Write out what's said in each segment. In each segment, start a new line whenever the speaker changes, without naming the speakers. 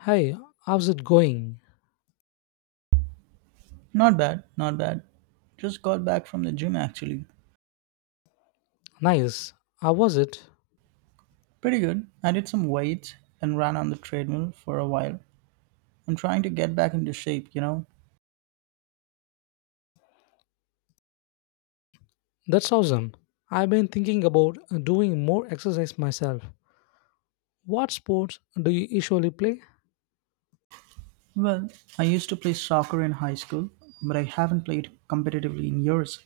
Hey, how's it going?
Not bad, not bad. Just got back from the gym actually.
Nice. How was it?
Pretty good. I did some weights and ran on the treadmill for a while. I'm trying to get back into shape.
That's awesome. I've been thinking about doing more exercise myself. What sports do you usually play?
Well, I used to play soccer in high school, but I haven't played competitively in years.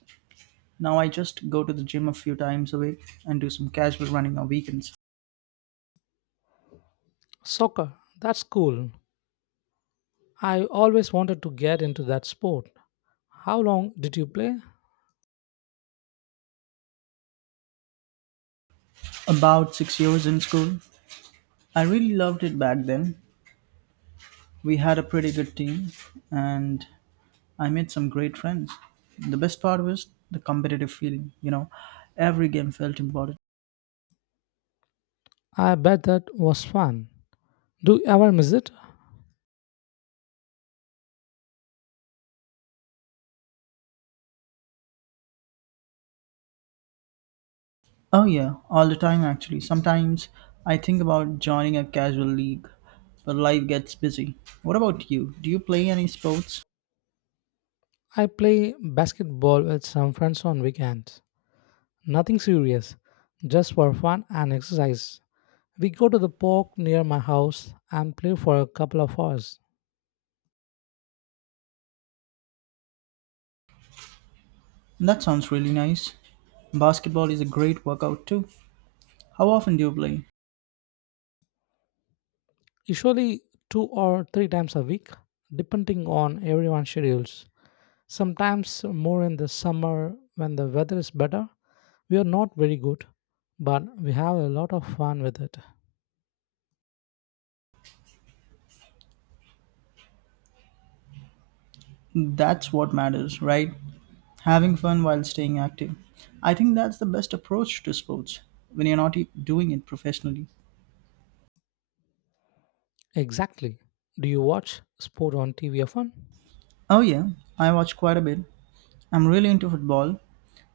Now I just go to the gym a few times a week and do some casual running on weekends.
Soccer. That's cool. I always wanted to get into that sport. How long did you play?
About 6 years in school, I really loved it back then. We had a pretty good team, and I made some great friends. The best part was the competitive feeling, you know, every game felt important.
I bet that was fun. Do you ever miss it?
Oh, yeah, all the time actually. Sometimes I think about joining a casual league, but life gets busy. What about you? Do you play any sports?
I play basketball with some friends on weekends. Nothing serious, just for fun and exercise. We go to the park near my house and play for a couple of hours,
That sounds really nice. Basketball is a great workout too. How often do you play?
usually two or three times a week, depending on everyone's schedules. Sometimes more in the summer when the weather is better. We are not very good, but we have a lot of fun with it.
That's what matters, right? Having fun while staying active. I think that's the best approach to sports when you're not doing it professionally.
Exactly. Do you watch sport on TV often?
Oh, yeah, I watch quite a bit. I'm really into football.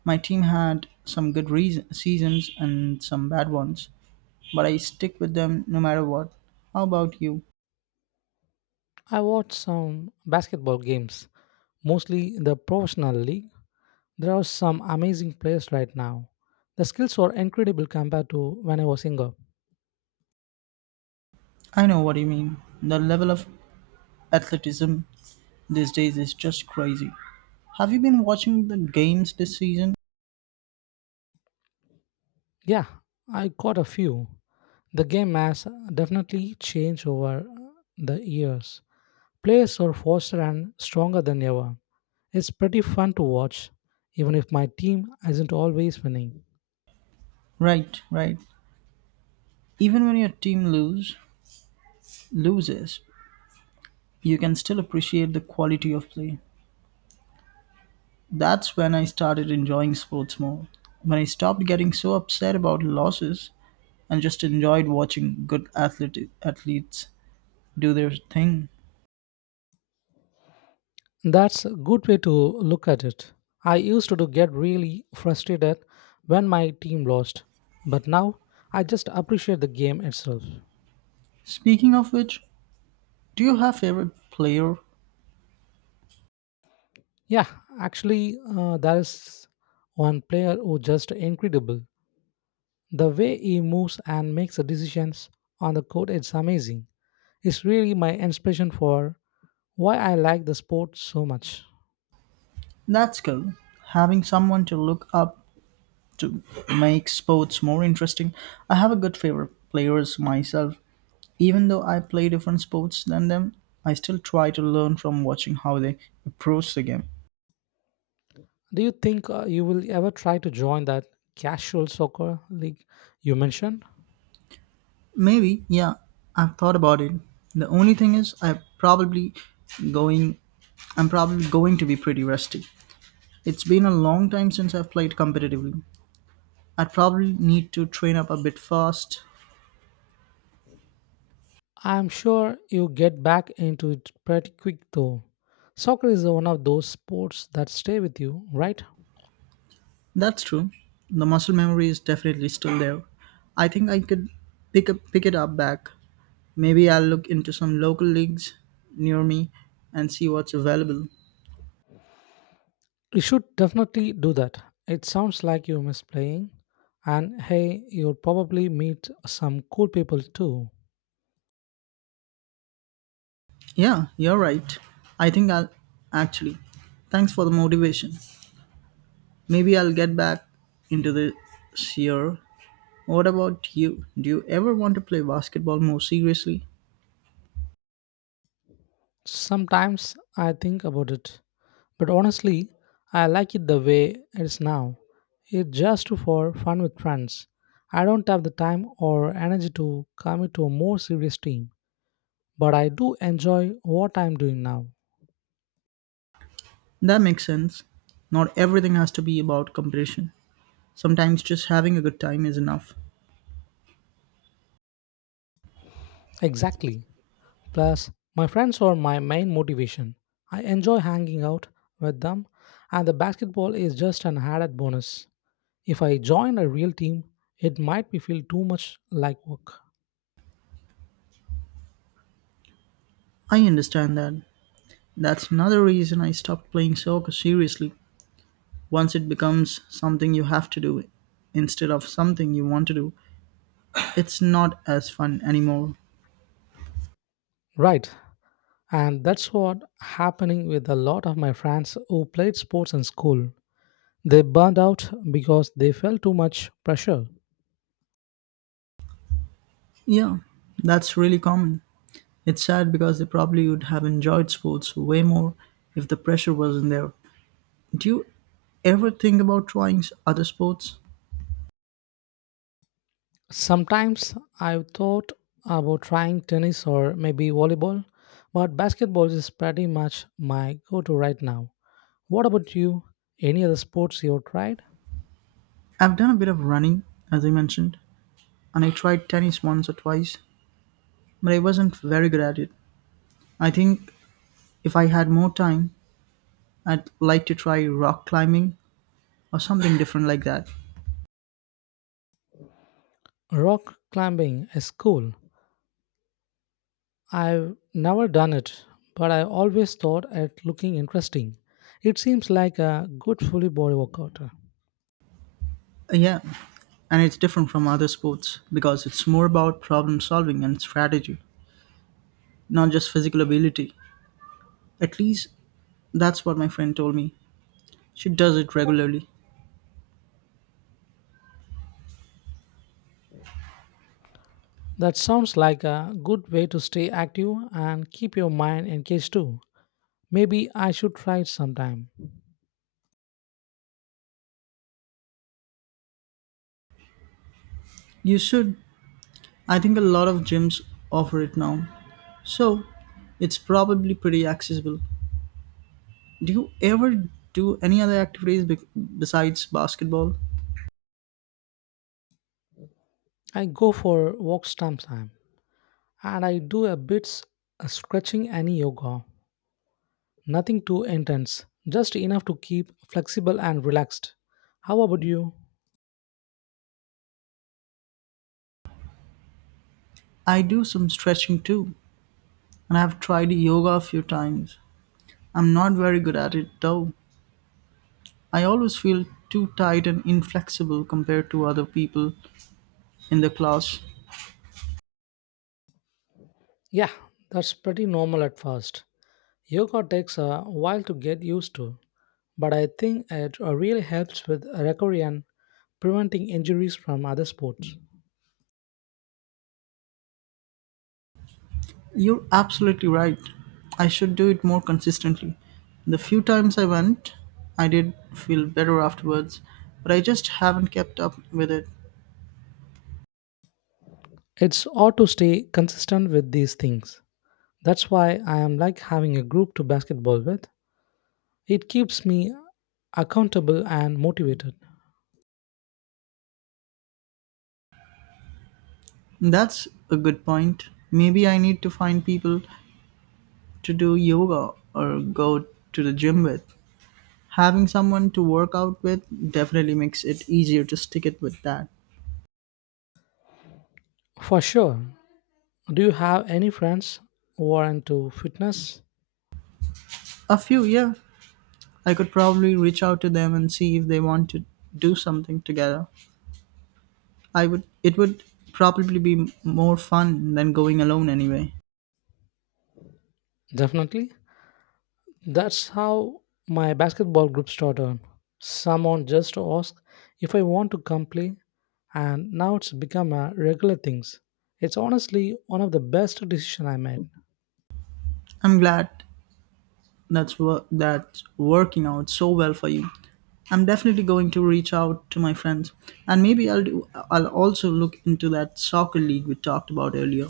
My team had some good reas seasons and some bad ones, but I stick with them no matter what. How about you?
I watch some basketball games, mostly the professional league. There are some amazing players right now. The skills are incredible compared to when I was younger.
I know what you mean. The level of athleticism these days is just crazy. Have you been watching the games this season?
Yeah, I got a few. The game has definitely changed over the years. Players are faster and stronger than ever. It's pretty fun to watch, even if my team isn't always winning.
Right, right. Even when your team loses, you can still appreciate the quality of play. That's when I started enjoying sports more. When I stopped getting so upset about losses and just enjoyed watching athletes do their thing.
That's a good way to look at it. I used to get really frustrated when my team lost, but now I just appreciate the game itself.
Speaking of which, do you have favorite player?
Yeah, actually, there is one player who just incredible. The way he moves and makes the decisions on the court is amazing. It's really my inspiration for why I like the sport so much.
That's cool. Having someone to look up to make sports more interesting. I have a good favorite players myself. Even though I play different sports than them, I still try to learn from watching how they approach the game.
Do you think you will ever try to join that casual soccer league you mentioned?
Maybe, yeah, I've thought about it. The only thing is going I'm probably going to be pretty rusty. It's been a long time since I've played competitively. I'd probably need to train up a bit fast.
I'm sure you get back into it pretty quick though. Soccer is one of those sports that stay with you, right?
That's true. The muscle memory is definitely still there. I think I could pick it up back. Maybe I'll look into some local leagues near me and see what's available.
You should definitely do that. It sounds like you miss playing. And hey, you'll probably meet some cool people too.
Yeah, you're right. I think I'll actually. Thanks for the motivation. Maybe I'll get back into this year. What about you? Do you ever want to play basketball more seriously?
Sometimes I think about it. But honestly, I like it the way it is now. It's just for fun with friends. I don't have the time or energy to commit to a more serious team. But I do enjoy what I'm doing now.
That makes sense. Not everything has to be about competition. Sometimes just having a good time is enough.
Exactly. Plus, my friends are my main motivation. I enjoy hanging out with them, and the basketball is just an added bonus. If I join a real team, it might be feel too much like work.
I understand that. That's another reason I stopped playing soccer seriously. Once it becomes something you have to do instead of something you want to do, it's not as fun anymore.
Right. And that's what happening with a lot of my friends who played sports in school. They burned out because they felt too much pressure.
Yeah, that's really common. It's sad because they probably would have enjoyed sports way more if the pressure wasn't there. Do you ever think about trying other sports?
Sometimes I've thought about trying tennis or maybe volleyball, but basketball is pretty much my go to right now. What about you? Any other sports you've tried?
I've done a bit of running, as I mentioned, and I tried tennis once or twice, but I wasn't very good at it. I think if I had more time, I'd like to try rock climbing or something different like that.
Rock climbing is cool. I've never done it, but I always thought it looking interesting. It seems like a good fully body workout.
Yeah, and it's different from other sports because it's more about problem solving and strategy, not just physical ability. At least that's what my friend told me. She does it regularly.
That sounds like a good way to stay active and keep your mind engaged too. Maybe I should try it sometime.
You should. I think a lot of gyms offer it now. So, it's probably pretty accessible. Do you ever do any other activities besides basketball?
I go for walks sometimes, and I do a bit of stretching and yoga. Nothing too intense, just enough to keep flexible and relaxed. How about you?
I do some stretching too, and I've tried yoga a few times. I'm not very good at it though. I always feel too tight and inflexible compared to other people in the class.
Yeah, that's pretty normal at first. Yoga takes a while to get used to, but I think it really helps with recovery and preventing injuries from other sports.
You're absolutely right. I should do it more consistently. The few times I went, I did feel better afterwards, but I just haven't kept up with it.
It's hard to stay consistent with these things. That's why I am like having a group to basketball with. It keeps me accountable and motivated.
That's a good point. Maybe I need to find people to do yoga or go to the gym with. Having someone to work out with definitely makes it easier to stick it with that.
For sure. Do you have any friends who are into fitness?
A few, yeah. I could probably reach out to them and see if they want to do something together. I would it would probably be more fun than going alone anyway.
Definitely. That's how my basketball group started. Someone just asked if I want to come play, and now it's become a regular thing. It's honestly one of the best decisions I made.
I'm glad that's working out so well for you. I'm definitely going to reach out to my friends and I'll also look into that soccer league we talked about earlier.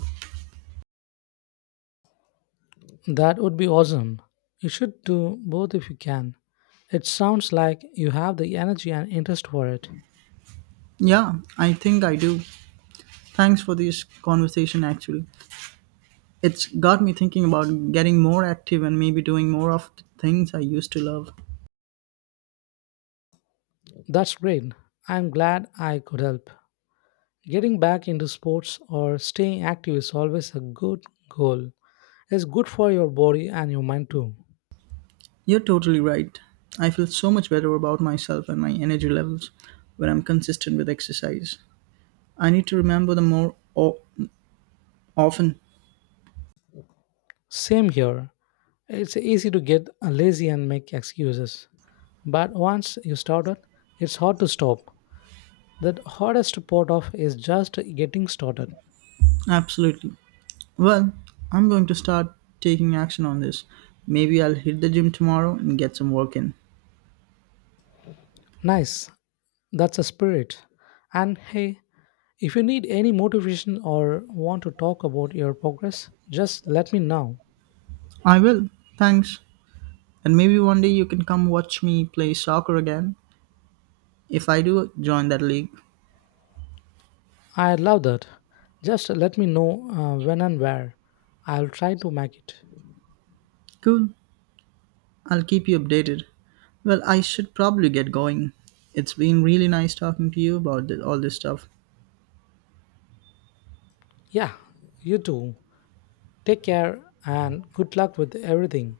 That would be awesome. You should do both if you can. It sounds like you have the energy and interest for it.
Yeah, I think I do. Thanks for this conversation actually. It's got me thinking about getting more active and maybe doing more of the things I used to love.
That's great. I'm glad I could help. Getting back into sports or staying active is always a good goal. It's good for your body and your mind too.
You're totally right. I feel so much better about myself and my energy levels when I'm consistent with exercise. I need to remember them often.
Same here. It's easy to get lazy and make excuses. But once you started, it's hard to stop. The hardest part of is just getting started.
Absolutely. Well, I'm going to start taking action on this. Maybe I'll hit the gym tomorrow and get some work in.
Nice. That's a spirit. And hey, if you need any motivation or want to talk about your progress, just let me know.
I will. Thanks. And maybe one day you can come watch me play soccer again. If I do, join that league.
I love that. Just let me know when and where. I'll try to make it.
Cool. I'll keep you updated. Well, I should probably get going. It's been really nice talking to you about all this stuff.
Yeah, you too. Take care and good luck with everything.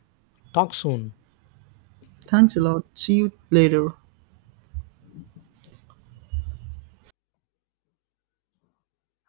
Talk soon.
Thanks a lot. See you later.